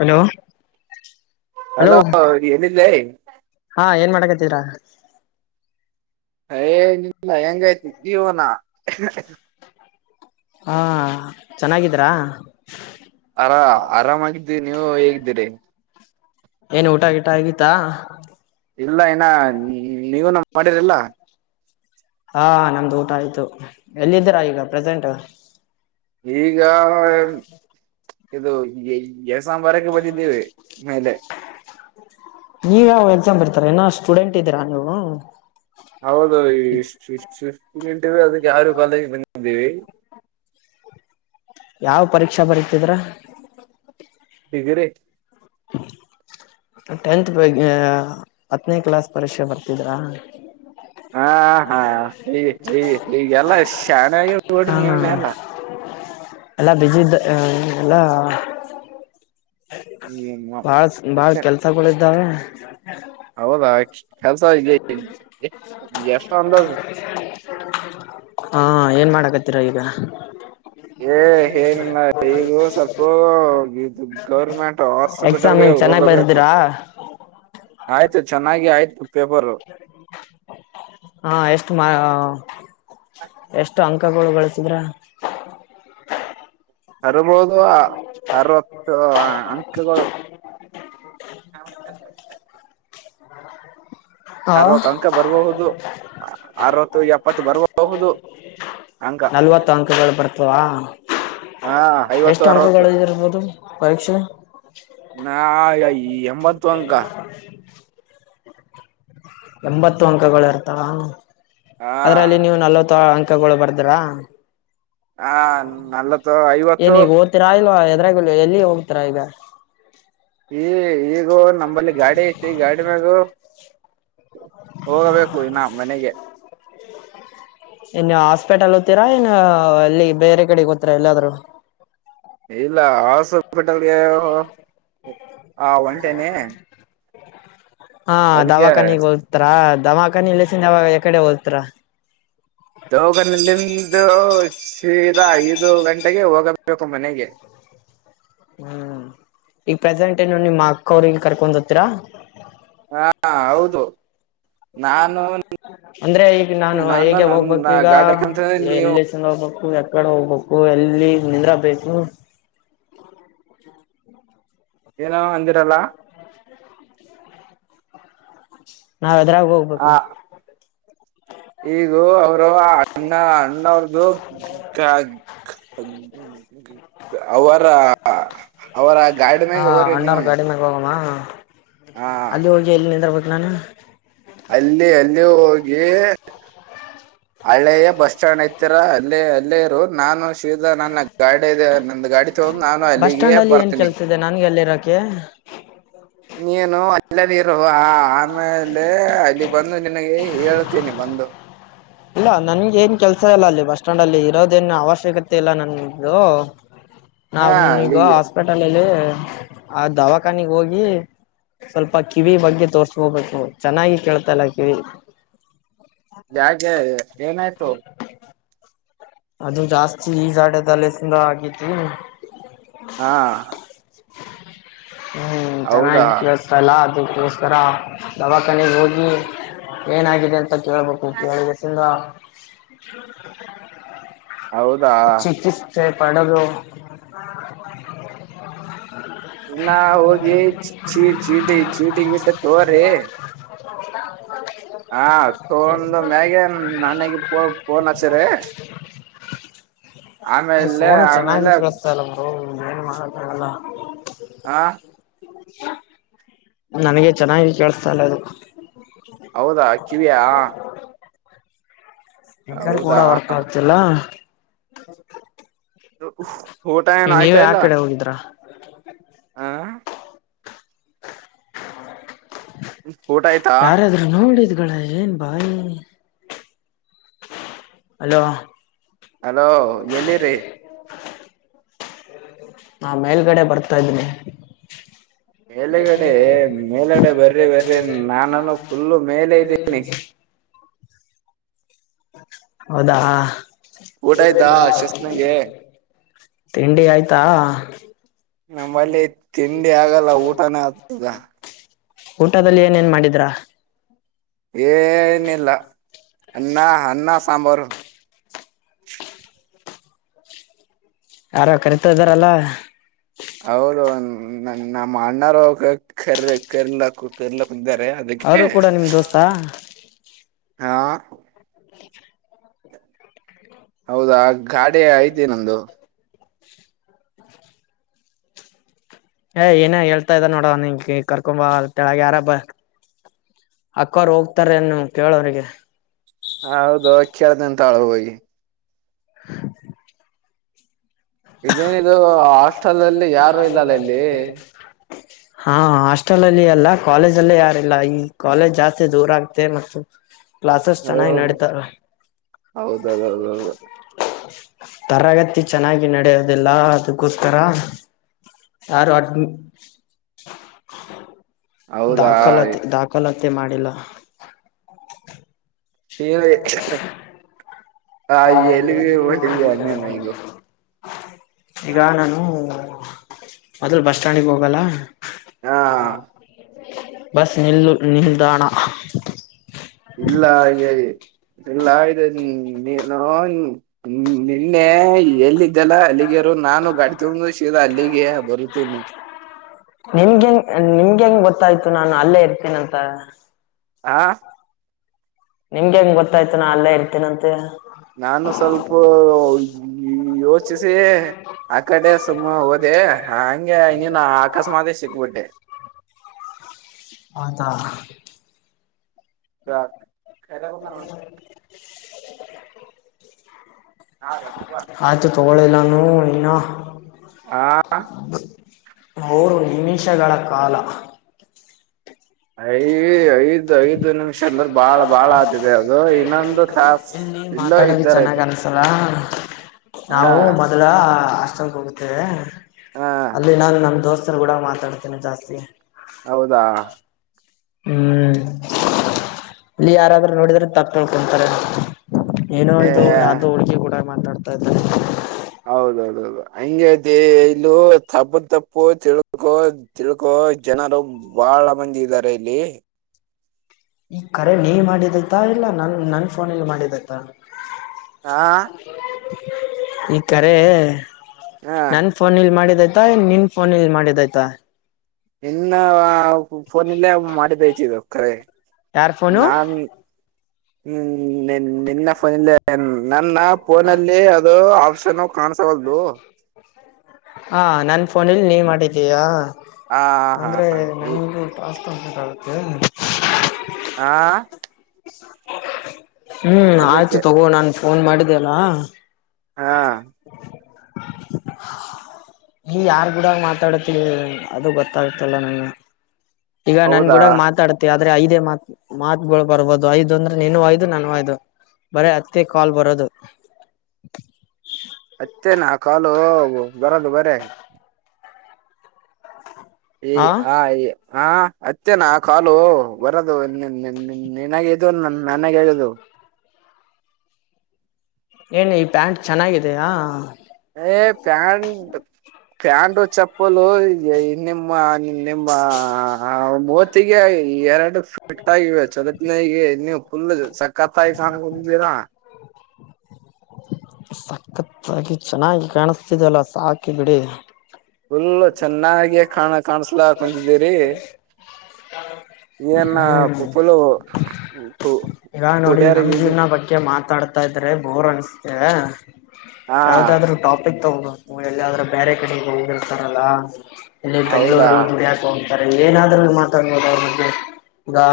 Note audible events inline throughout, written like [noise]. hello hello ಎಲ್ಲಿದ್ಲೇ ಹಾ ಏನ್ ಮಾಡಕ ತಿರ ಏ ನೀ ಇಲ್ಲ ಹೆಂಗೈತಿ ಜೀವನ ಹ [unintelligible] ಹಾ ಚೆನ್ನಾಗಿದ್ರಾ ಆರಾ ಆರಾಮಾಗಿದ್ದೀನಿ ನೀವು ಹೇಗಿದ್ದೀರಿ ಏನ್ ಊಟ ಗಿಟ ಆಗಿತ್ತಾ ಇಲ್ಲ ಹಿನಾ ನಿ ನೀವುನ ಮಾಡಿರಿಲ್ಲ ಹಾ ನಮ್ದು ಊಟ ಆಯ್ತು ಎಲ್ಲಿದ್ದೀರಾ ಈಗ ಪ್ರಜೆಂಟ ಈಗ ಇದು ಗೆ ಸಾಂಬಾರಕ್ಕೆ ಬಂದಿದ್ದೀವಿ ಮೇಲೆ ನೀವ ಯಾವ ಎಕ್ಸಾಮ್ ಬರ್ತೀರಾ ಇನ ಸ್ಟೂಡೆಂಟ್ ಇದ್ದೀರಾ ನೀವು ಹೌದು ಈ [unintelligible] ಟ ಿಫ್ಟಿಂಟ ಅದಕ್ಕೆ ಯಾರು ಪಾಲೆಗೆ ಬಂದಿದ್ದೀವಿ ಯಾವ ಪರೀಕ್ಷಾ ಬರೀತಿದ್ರ ತಿದ್ರಿ ಟೆಂತ್ ಬಗ್ಗೆ ಹತ್ತನೇ ಕ್ಲಾಸ್ ಪರೀಕ್ಷೆ ಬರ್ತಿದ್ರಾ ಹಾ ಹಾ ಈ ಈಗೆಲ್ಲಾ ಮ ಓಡ್ರಿ ನೀವನ ಎಲ್ಲಾ ಎಲ್ಲ ಬಿಜಿದ್ದ ಎಲ್ಲಾ ಹ್ಮ ಬಾಳ್ ಬಾಳ ಕೆಲ್ಸಗಳ ಇದ್ದಾವೆ ಹ್ಮ ಹೌದಾ ಕೆಲಸ ಎಷ್ಟ ಅಂದಾಜ ಹಾ ಏನ್ ಮಾಡಕತ್ತೀರ ಈಗ ಏ ಏನಮ್ಮ ಈಗ ಸ್ವಲ್ಪ ದು ಗೌರ್ಮೆಂಟ್ ಎಕ್ಸಾಮ್ ಹಾಸ್ಪಿಟಲ್ಗೆ ಹಂಗ ಚೆನ್ನಾಗಿ ಹೋಗಬೇಕು ಬರದಿರಾ ಆಯ್ತು ಚೆನ್ನಾಗಿ ಆಯ್ತು ಪೇಪರು ಹಾ ಎಷ್ಟು ಮಾ ಎಷ್ಟು ಅಂಕ ಅಂಕಗಳು ಗಳಸಿದ್ರ ಹರ್ಬೋದು ಅರವತ್ತು ಅಂಕಗಳು ಹಾ ಅರವತ್ತು ಅಂಕ ಬರ್ಬಹುದು ಅರವತ್ತು ಎಪ್ಪತ್ತು ಬರ್ಬಹುದು ಅಂಕ ನಲ್ವತ್ತು ಅಂಕಗಳು ಬರ್ತವಾ ಹಾ ಐವತ್ತು ಎಷ್ಟು ಅರವತ್ತು ಅಂಕಗಳು ಇರ್ಬೋದು ಪರೀಕ್ಷೆ ನಾ ಎಂಬತ್ತು ಅಂಕ ಎಂಬತ್ತು ಅಂಕಗಳು ಇರ್ತಾವಾನ ಹಾ ಅದರಲ್ಲಿ ನೀವು ನಲ್ವತ್ತು ತಗೊಳ್ ಬರ್ದ್ರ ಹಾ ನಲ್ವತ್ತು ಐವತ್ತು ಏನೀಗ ಓತಿರ ಇಲ್ಲಾವಾ ಅಂದ್ರಲ್ಲ ಎಲ್ಲಿ ಹೋಗ್ತಾರ ಈಗ ಈ ಈಗ ನಂಬಲ್ಲಿ ಗಾಡಿ ಐತೆ ಗಾಡಿ ಮಾಗ ಹೋಗಬೇಕು ಇನ್ನ ಮನೆಗೆ ಇನ್ನು ಹಾಸ್ಪೆಟಲ್ ತೀರಾ ಇಏನ್ ಅಲ್ಲಿ ಬೇರೆ ಕಡೆಗೆ ಹತೀರಾ ಎಲ್ಲಾದ್ರೂ ಇಲ್ಲ ಹಾಸ್ಪಿಟಲ್ ಗೆ ಆ ಒಂಟೆನೆ ಹಾ ದವಾಖಾನಿಗ್ ಹೋತಾರ ದವಾಖಾನಿ ಇಲ್ಲಸಾವಾಗ ಕಡೆ ಹೋಲ್ತರ ತೋಗನಲ್ಲಿಂದು ಸೀದಾ ಐದು ಗಂಟೆಗೆ ಹೋಗಬೇಕು ಮನೆಗೆ ಹ್ಮ್ ಈಗ ಪ್ರೆಸೆಂಟ್ ಏನು ನಿಮ್ಮ ಅಕ್ಕವ್ರಿಗೆಗ ಕರ್ಕೊ ಹತ್ತೀರಾ ಹಾ ಹೌದು ನಾ ಅಂದ್ರೆ ಈಗ ನಾನು ಹೇಗೆ ಹೋಗ್ಬೇಕ್ ನನ್ನ ಈಗ ಗಾಡಕಂತಂದ್ರೆ ನೀವು ಎಲ್ಲಿ ತನ್ನ ದ ಹೋಗ್ಬೇಕ ಯಕಡೆ ಹೋಗ್ಬೇಕು ಎಲ್ಲಿ ನಿಂದ್ರ ಬೇಕು ಏನೋ ಅಂದಿರಲ್ಲ ಹ [inaudible] ನಾವ್ ಅದ್ರಾಗ ಹೋಗ್ಬೇಕು ಆ ಈಗ ಅಣ್ಣ ಅಣ್ಣ ಅವ್ರ್ದು [unintelligible] ಹ್ಮ [inaudible] ಅವರ ಹ ಅವರ ಗಾಡಿ ಹಾ ಮ್ಯಾಗ ಅವರೇ ಅಣ್ಣವ್ರ ನೀವನು ಗಾಡಿ ಮಾಗ ಹೋಗಮ್ಮ ಹ ಅಲ್ಲಿ ಹೋಗಿ ಎಲ್ಲಿ ನಿಂದ್ರೂ ಬೇಕ್ ನಾನ ಅಲ್ಲಿ ಅಲ್ಲಿ ಹೋಗಿ ಹಳೆಯ ಬಸ್ ಸ್ಟ್ಯಾಂಡ್ ಐತೀರ ಅಲ್ಲಿ ಅಲ್ಲೇ ಇರು ನಾನು ಶಿವದ ನನ್ನ ಗಾಡಿದೆ ನಂದು ಗಾಡಿ ತಗೊಂಡ್ ನಾನು ಬಸ್ ಅಲ್ಲಿಗೆ ಸ್ಟ್ಯಾಂಡ್ ಅಲ್ಲಿ ಏನ್ ಬರ್ತೀನಿ ಕೆಲ್ಸ ಇದೆ ನನ್ಗೆ ಅಲ್ಲಿರ ಓಕ್ಕೆ ನೀನು ಅಲ್ಲ ಹ ಆಮೇ ಅಲ್ಲೇ ಅಲ್ಲಿ ಬಂದು ನಿನಗೆ ಹೇಳ್ತೇನಿ ಬಂದು ಇಲ್ಲ ನನ್ ಏನ್ ಕೆಲ್ಸ ಇಲ್ಲ ಅಲ್ಲಿ ಬಸ್ ಸ್ಟ್ಯಾಂಡ್ ಅಲ್ಲಿ ಇರೋದೇನು ಅವಶ್ಯಕತೆ ಇಲ್ಲ ನನ್ [unintelligible] ನಾವ ಹಾ ಈಗ ಅಲ್ಲಿಗೆ ಹಾಸ್ಪಿಟಲ್ಲ್ಲಿ ಆ ದವಾಖಾನಗ ಹೋಗಿ ಸ್ವಲ್ಪ ಕಿವಿ ಬಗ್ಗೆ ತೋರ್ಸ್ಕೋಬೇಕು ಚೆನ್ನಾಗಿ ಕೇಳ್ತಲ್ಲ ಕಿವಿ ಯಾಕೆ ಏನಾಯ್ತು ಅದು ಜಾಸ್ತಿ ಈ ಜಾಡದಲೆಸಂದ ಆಗೇತಿ ಹಾ ಹ್ಮ್ ಚೆನ್ನಾಗಿ ಹೌದಾ ಕೆಳಿಸ್ತಾ ಇಲ್ಲ ಅದಕ್ಕೆ ಸ್ಥರ ದವಾಕನೆಗೆ ಹೋಗಿ ಏನಾಗಿದೆ ಎಂತ ಕೇಳ್ಬೇಕು ಕೇಳಿದ [unintelligible] ಹೌದಾ ಚಿಕಿತ್ಸೆ ಪಡಲು ಇನ್ನರ್ಹೋಗಿ ಚೀ ಚೀಟಿ ಚೀಟಿ ಬಿಟ್ಟ ತೋ್ರ ಹೌದಾ [inaudible] ಹಾ ತೋಂದು ಮ್ಯಗನ್ ನನ್ನಗೆಫೋನ್ ಹಚ್ಚರಿ ಆಮೇಲೆ ಆಮೇಲೆ ಮ ಮಾರತಲ್ಲ [inaudible] ಹಾ [inaudible] ನನಗೆ ಚೆನ್ನಾಗಿ ಕೇಳಸ್ತಾಲ್ಲ ಅದು ಹೌದಾ ಕಿವಿಯ ಬೇಕಾರ ಕೂಡ ವರ್ಕ್ ಆಗ್ತಿಲ್ಲ ಹ [inaudible] ನೀವೇ ಆಯ್ತಾ ಯಾ ಇಲ್ಲ ಕಡೆ ಹೋಗಿದ್ರಾ ಹ ಹ ಹ ಯಾರಾದ್ರರು ನೋಡಿದ ಗಳ ಏನ್ ಬಾಯಿ ಅಲೋ ಅಲೋ ಎಲ್ಲಿಿ್ರರಿ ನಾ ಮೇಲ್ಗಡೆ ಬರ್ತಾ ಇದನಿ ಮೇಲೆಗಡೆ ಮೇಲಗಡೆ ಬರ್ರಿ ಬರ್ರರಿ ನಾನನು ಫುಲ್ಲು ಮೇಲೆ ಇದ್ದೀನಿ ಹೌದಾ ಊಟ ಆಯ್ತಾ ಶಸ್ನಗೆ ತಿಂಡಿ ಆಯ್ತಾ ನಮ್ಮಲ್ಲಿ ತಿಂಡಿ ಆಗಲ್ಲ ಊಟನೇ ಆಗ್ತದ ಊಟದಲ್ಲಿ ಏನೇನ್ ಮಾಡಿದ್ರ ಏನಿಲ್ಲ ಅನ್ನ ಅನ್ನ ಸಾಂಬಾರು [unintelligible] ಯಾರ ಕರಿತ ಇದ್ದಾರಲ್ಲ ನ ನ ಮಾಡ ಅ್ಣಾರು ಕೆರೆ ಕೆರೀಕ್ಕು ಕೆರಲ ಅವರು ಕೂಡ ನಿಮ ದೋಸ್ತಾ ಹಾ ಹೌದಾ ಗಾಡಿ ಐತಿ ನ್ದು ಏ ಏನೇ ಹೇಳ್ತಾ ಇದ್ದ ನೋಡವ ನಿ ಕರ್ಕೊಂಬ ಅಳಗ ಯಾರ ಬ ಅಕ್ಕೋರ್ ಹೋಗ್ತಾರ ನ್ನು ಕೇಳವ್ರಿಗೆ ಹಾ ಹೌದು ಅವ ಕೇಳ್ದ ಅಂತಾಳು ಹೋಗಿ ಹ ಇದೇನಿದದು ಹಾಸ್ಟೆಲ್ ಅಲ್ಲಿ ಯಾರು ಇಲ್ಲಲ್ಲ ಇಲ್ಲಿ ಹಾ ಹಾಸ್ಟೆಲ್ ಅಲ್ಲಿ ಅಲ್ಲ ಕಾಲೇಜ ಅಲ್ಲೇ ಯಾರಿಲ್ಲ ಈ ಕಾಲೇಜ್ ಜಾಸ್ತಿ ದೂರ ಆಗ್ತೆ ಮತ್ತು ಕ್ಲಾಸಸ್ ಚೆನ್ನಾಗಿ ಹ್ಮ್ ನಡೀತಾರ ಹೌದೌದೌದೌದು ತರಗತಿ ಚೆನ್ನಾಗಿ ನಡೆಯದು ಅದೆಲ್ಲಾ ಅದಕ್ಕೋಸ್ಕರ ಯಾರು ಅ್ಮಿ ಹೌದಾ ದಾಖಲತಿ ದಾಖಲತಿ ಮತ್ತೆ ಮಾಡಿಲ್ಲ ಹ ಹ ಎಲ್ಲಿಗೆ ಒಿದ್ದ ನೀ ಮಗ ಈಗ ನಾನು ಆದ್ರೂ ಬಸ್ ಸ್ಟ್ಯಾಂಡಿಗೆ ಹೋಗಲ್ಲ ಹಾ ಬಸ್ ನಿಲ್ಲ ನಿಲ್ದಾಣ ಇಲ್ಲ ಹಾಗೆ ಈಲ್ಲ [unintelligible] ನೀ ಹ್ಮ ನಿನ್ನೆ ಎಲ್ಲಿದ್ದಲ್ಲ ಅಲ್ಲಿಗೆರು ನಾನು ಗಾಡಿ ತಂಬ ಶೀರಾ ಅಲ್ಲಿಗೆ ಬರುತೀನ್ ನಿಮಗೆ ಹೆಂಗ ನಿಮ್ಗೆ ಹೆಂಗ್ ಗೊತ್ತಾಯ್ತು ನಾನು ಅಲ್ಲೇ ಇರ್ತೇನ ಅಂತ ಹಾ ನಿಮ್ಗೆ ಹೆಂಗ್ ಗೊತ್ತಾಯ್ತು ನಾ ಎಲ್ಲಾ ಇರ್ತೇನ ಅಂತೆ ನಾನು ಸ್ವಲ್ಪ ಯೋಚಿಸಿ ಆ ಕಡೆ ಸುಮ್ಮ ಹೋದೆ ಹಗೆ ಇನ್ನನು ಅಕಸ್ಮಾತ್ ಸಿಕ್ಬಿಟ್ಟೆ ಹೌದಾ [inaudible] [inaudible] ಆಯ್ತು ತಗೊಳ್ಳಿಲ್ಲಾನ ಇನ್ನ ಅವರು ನಿಮಿಷಗಳ ಕಾಲ ಐದ್ ಐದು ಐದು ನಿಮಿಷ ಅಂದ್ರ ಬಾಳ ಬಾಳ ಆತಿದೆ ಅದು ಇನ್ನೊಂದು ತಾಸ ಇಲ್ಲಿ ಇಲ್ಲೋ ಮಾತಾಡೋದು ಇದ್ದಾರ ಚೆನ್ನಾಗ್ ಇದ್ದಾರೆ ಅನ್ಸಲ್ಲ ಹಾ ಕಷ್ಟ [unintelligible] ಹಾ ಅಲ್ಲಿ ನಾನು ನನ್ ದೋಸ್ತ ಕೂಡ ಮಾತಾಡ್ತೇನೆ ಜಾಸ್ತಿ ಹೌದಾ ಹ್ಮ್ ಇಲ್ಲಿ ಯಾರಾದ್ರೂ ನೋಡಿದ್ರೆ ತಪ್ಪು ತಿಳ್ಕೋತಾರೆ ಏನೋ ಏ ಇದು ಯಾವ್ದು ಹುಡುಗಿ ಮಾತಾಡ್ತಾಯ ಇದ್ದಾರೆ ಹೌದೌದೌದು ಹಂಗತಿ ಇಲ್ಲೂ ತಪ್ಪು ತಪ್ಪು ತಿಳ್ಕೊ ತಿಳ್ಕೊ ಜನರು ಬಾಳ ಮಂದಿ ಇದ್ದಾರೆ ಇಲ್ಲಿ ಈ ಕರೆ ನೀ ಮಾಡಿದೈತಾ ಇಲ್ಲ ನನ್ ನನ್ ಫೋನ ಇಲ್ ಮಾಡಿದೈತ ಹಾ ಈ ಕರೆ ಹ ನನ್ ಫೋನ್ ಇಲ್ ಮಾಡಿದ ನಿನ್ ಫೋನ್ ಇಲ್ ಮಾಡಿದ್ಯ್ತಾ ಇನ್ನ ಫೋನಲ್ಲೇ ಮಾಡಿದ್ದಐತಿ ಇದು ಕರೆ ಯಾರಫೋನು ಹ್ಮ್ ನಿನ್ ನಿನ್ನ ಫೋನ ನನ್ನ ಫೋನಲ್ಲಿ ಅದು ಆಪ್ಷನ್ ಕಾಣಸವಲ್ದು ಹಾ ನನ್ ಫೋನಲ್ಲಿ ನೀವ ಮಾಡಿದ್ದೀಯಾ ಹಾ ಹಾ ಅಂದ್ರೆ ನಮಗೂ ಟಾಸ್ಕ್ ಕಂಪ್ಲೀಟ್ತಾಗುತ್ತೆ ಏನು ಹಾ ಹ್ಮ್ ಆಯ್ತು ಅದಕ್ಕೆ ತಗೋ ನನ್ ಫೋನ್ ಮಾಡಿದ್ದ ಅಲ್ಲ ಹಾ [unintelligible] ನೀ ಯಾರ್ ಗೂಡಾಗ ಮಾತಾಡತಿೀ ಅದು ಗೊತ್ತಾಗತ್ತಲ್ಲ ನನ್ಗೆ ಈಗ ನನ್ ಹೌದಾ ಗೂಡ ಮಾತಾಡ್ತೆ ಅಂದ್ರೆ ಐದೇ ಮಾತ್ ಮಾತ್ಗಳು ಬರ್ಬೋದು ಐದು ಅಂದ್ರೆ ನೀನು ಯದು ನಾನುಯದು ಬರೇ ಅತ್ತೇ ಕಾಲ್ ಬರೋದು ಅತ್ತೇನಾ ಕಾಲು ಬರದು ಬರೇ ಈ ಆ ಹ ಈ ಹಾ ಅತ್ತೆನಾ ಕಾಲು ಬರದು ನನ್ಾಗ ಇದ ನನ್ಗ ಆಗದು ಏನ್ ಈ ಪ್ಯಾಂಟ್ ಚೆನ್ನಾಗಿದೆಯಾ ಪ್ಯಾಂಟೋ ಚಪ್ಪಲು ನಿಮ್ಮ ಾ [unintelligible] ಮೂವತ್ತಿಗೆ ಎರಡು ಫಿಟ್ ಆಗೆ ಚೊಲಿನ ಇವು ಫುಲ್ ಸಕತ್ ಸ್ಾಯ ಾನೆ ಬದ ಸಕ್ಕತ್ತಾಗಿ ಚೆನ್ನಾಗಿ ಕಾಣಿಸ್ತಿದಲ್ಲ ಸಾಕಿ ಬಿಡಿ ಫುಲ್ಲ ಚೆನ್ನಾಗ ಕಾಣ ಕಾಣಸ್ಲಾ ಕುಂತಿದ್ದೀರಿ ನ್ನ ಪುಪ್ಪುಲು ಹೌದು [unintelligible] ಈವಾಗ ನೋಡಿ ನಮ್ ಜೀವ್ನ ಬಗ್ಗೆ ಮಾತಾಡ್ತಾ ಇದ್ರೆ ಬೋರ್ ಅನ್ಸ್ತೆೇ ಹಾ ಯಾವ್ದಾದ್ರು ಟಾಪಿಕ್ ತಗಬುದು ಹ ಎಲ್ಲಿಾದ್ರೂ ಬೇರೆ ಕಡೆಗೆ ಹೋಗಿರ್ತಾರಲ್ಲ ಇಲ್ಲಿ ಹೌದಾ ಬೆಂಗಳೂರು ಗಡಡಿ ಹಾಕ ಸ ಏನಾದ್ರೂ ಮಾತಾಡಬದ ಅವ್ರ ಮಗೆ ಇದಾ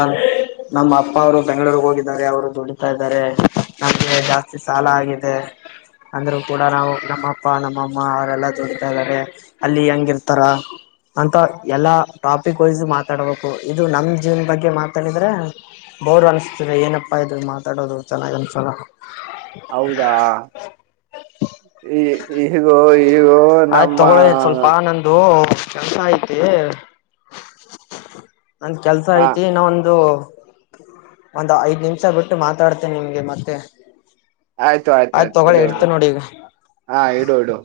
ನಮ್ಮ ಅಪ್ಪ ಅವ್ರು ಬೆಂಗಗಳೂರಿಗೆ ಹೋಗ ಅವರು ದುಡಿತಾ ಇದಾರೆ ನಮ್ಗೆ ಜಾಸ್ತಿ ಸಾಲ ಆಗಿದೆ ಅಂದ್ರರು ಕೂಡ ನಾವು ನಮ್ಮ ಅಪ್ಪ ನಮ್ಮಅಮ್ಮ ಅವರೆಲ್ಲ ದುಡಿತಾ ಇದಾರೆ ಅಲ್ಲಿ ಹೆಂಗ ಇರ್ತಾರ ಅಂತ ಎಲ್ಲಾ ಟಾಪಿಕ್ ವೈಸ್ ಮಾತಾಡಬೇಕು ಇದು ನಮ್ ಜೀವನ್ ಬಗ್ಗೆ ಮಾತಾಡಿದ್ರೆ ಬೋರ್ ಅನ್ ಏನಪ್ಪಾ ಇದ್ರು ಮಾತಾಡೋದು ಚೆನ್ನಾಗ್ ಅನ್ಸೋಲ್ಲ ಹೌದಾ ಈ ಈಗ ಈಗ ಆಯ್ತ್ ನಮ್ಮ ತಗೊಳ್ಳಿ ಸ್ವಲ್ಪ ನಂದು ಕೆಲ್ಸ ಐ್ತೆ ನಂದ ಕೆಲ್ಸ ಹ ಐತಿ ನೊಂದು ಒಂದ ಐದ್ ನಿಮಿಷ ಬಿಟ್ಟು ಮಾತಾಡ್ತೇನೆ ನಿಮ್ಗೆ ಮತ್ತೆ ಆಯ್ತು ಆಯ್ತು ಆಯ್ತ್ ಆಯ್ತು ತಗೊಳ್ಳಿ ಇಡೋಡು ಇಡ್ತೇನ್ ನೋಡಿ ಈಗ ಹಾ ಇಡುೋ ಇಡು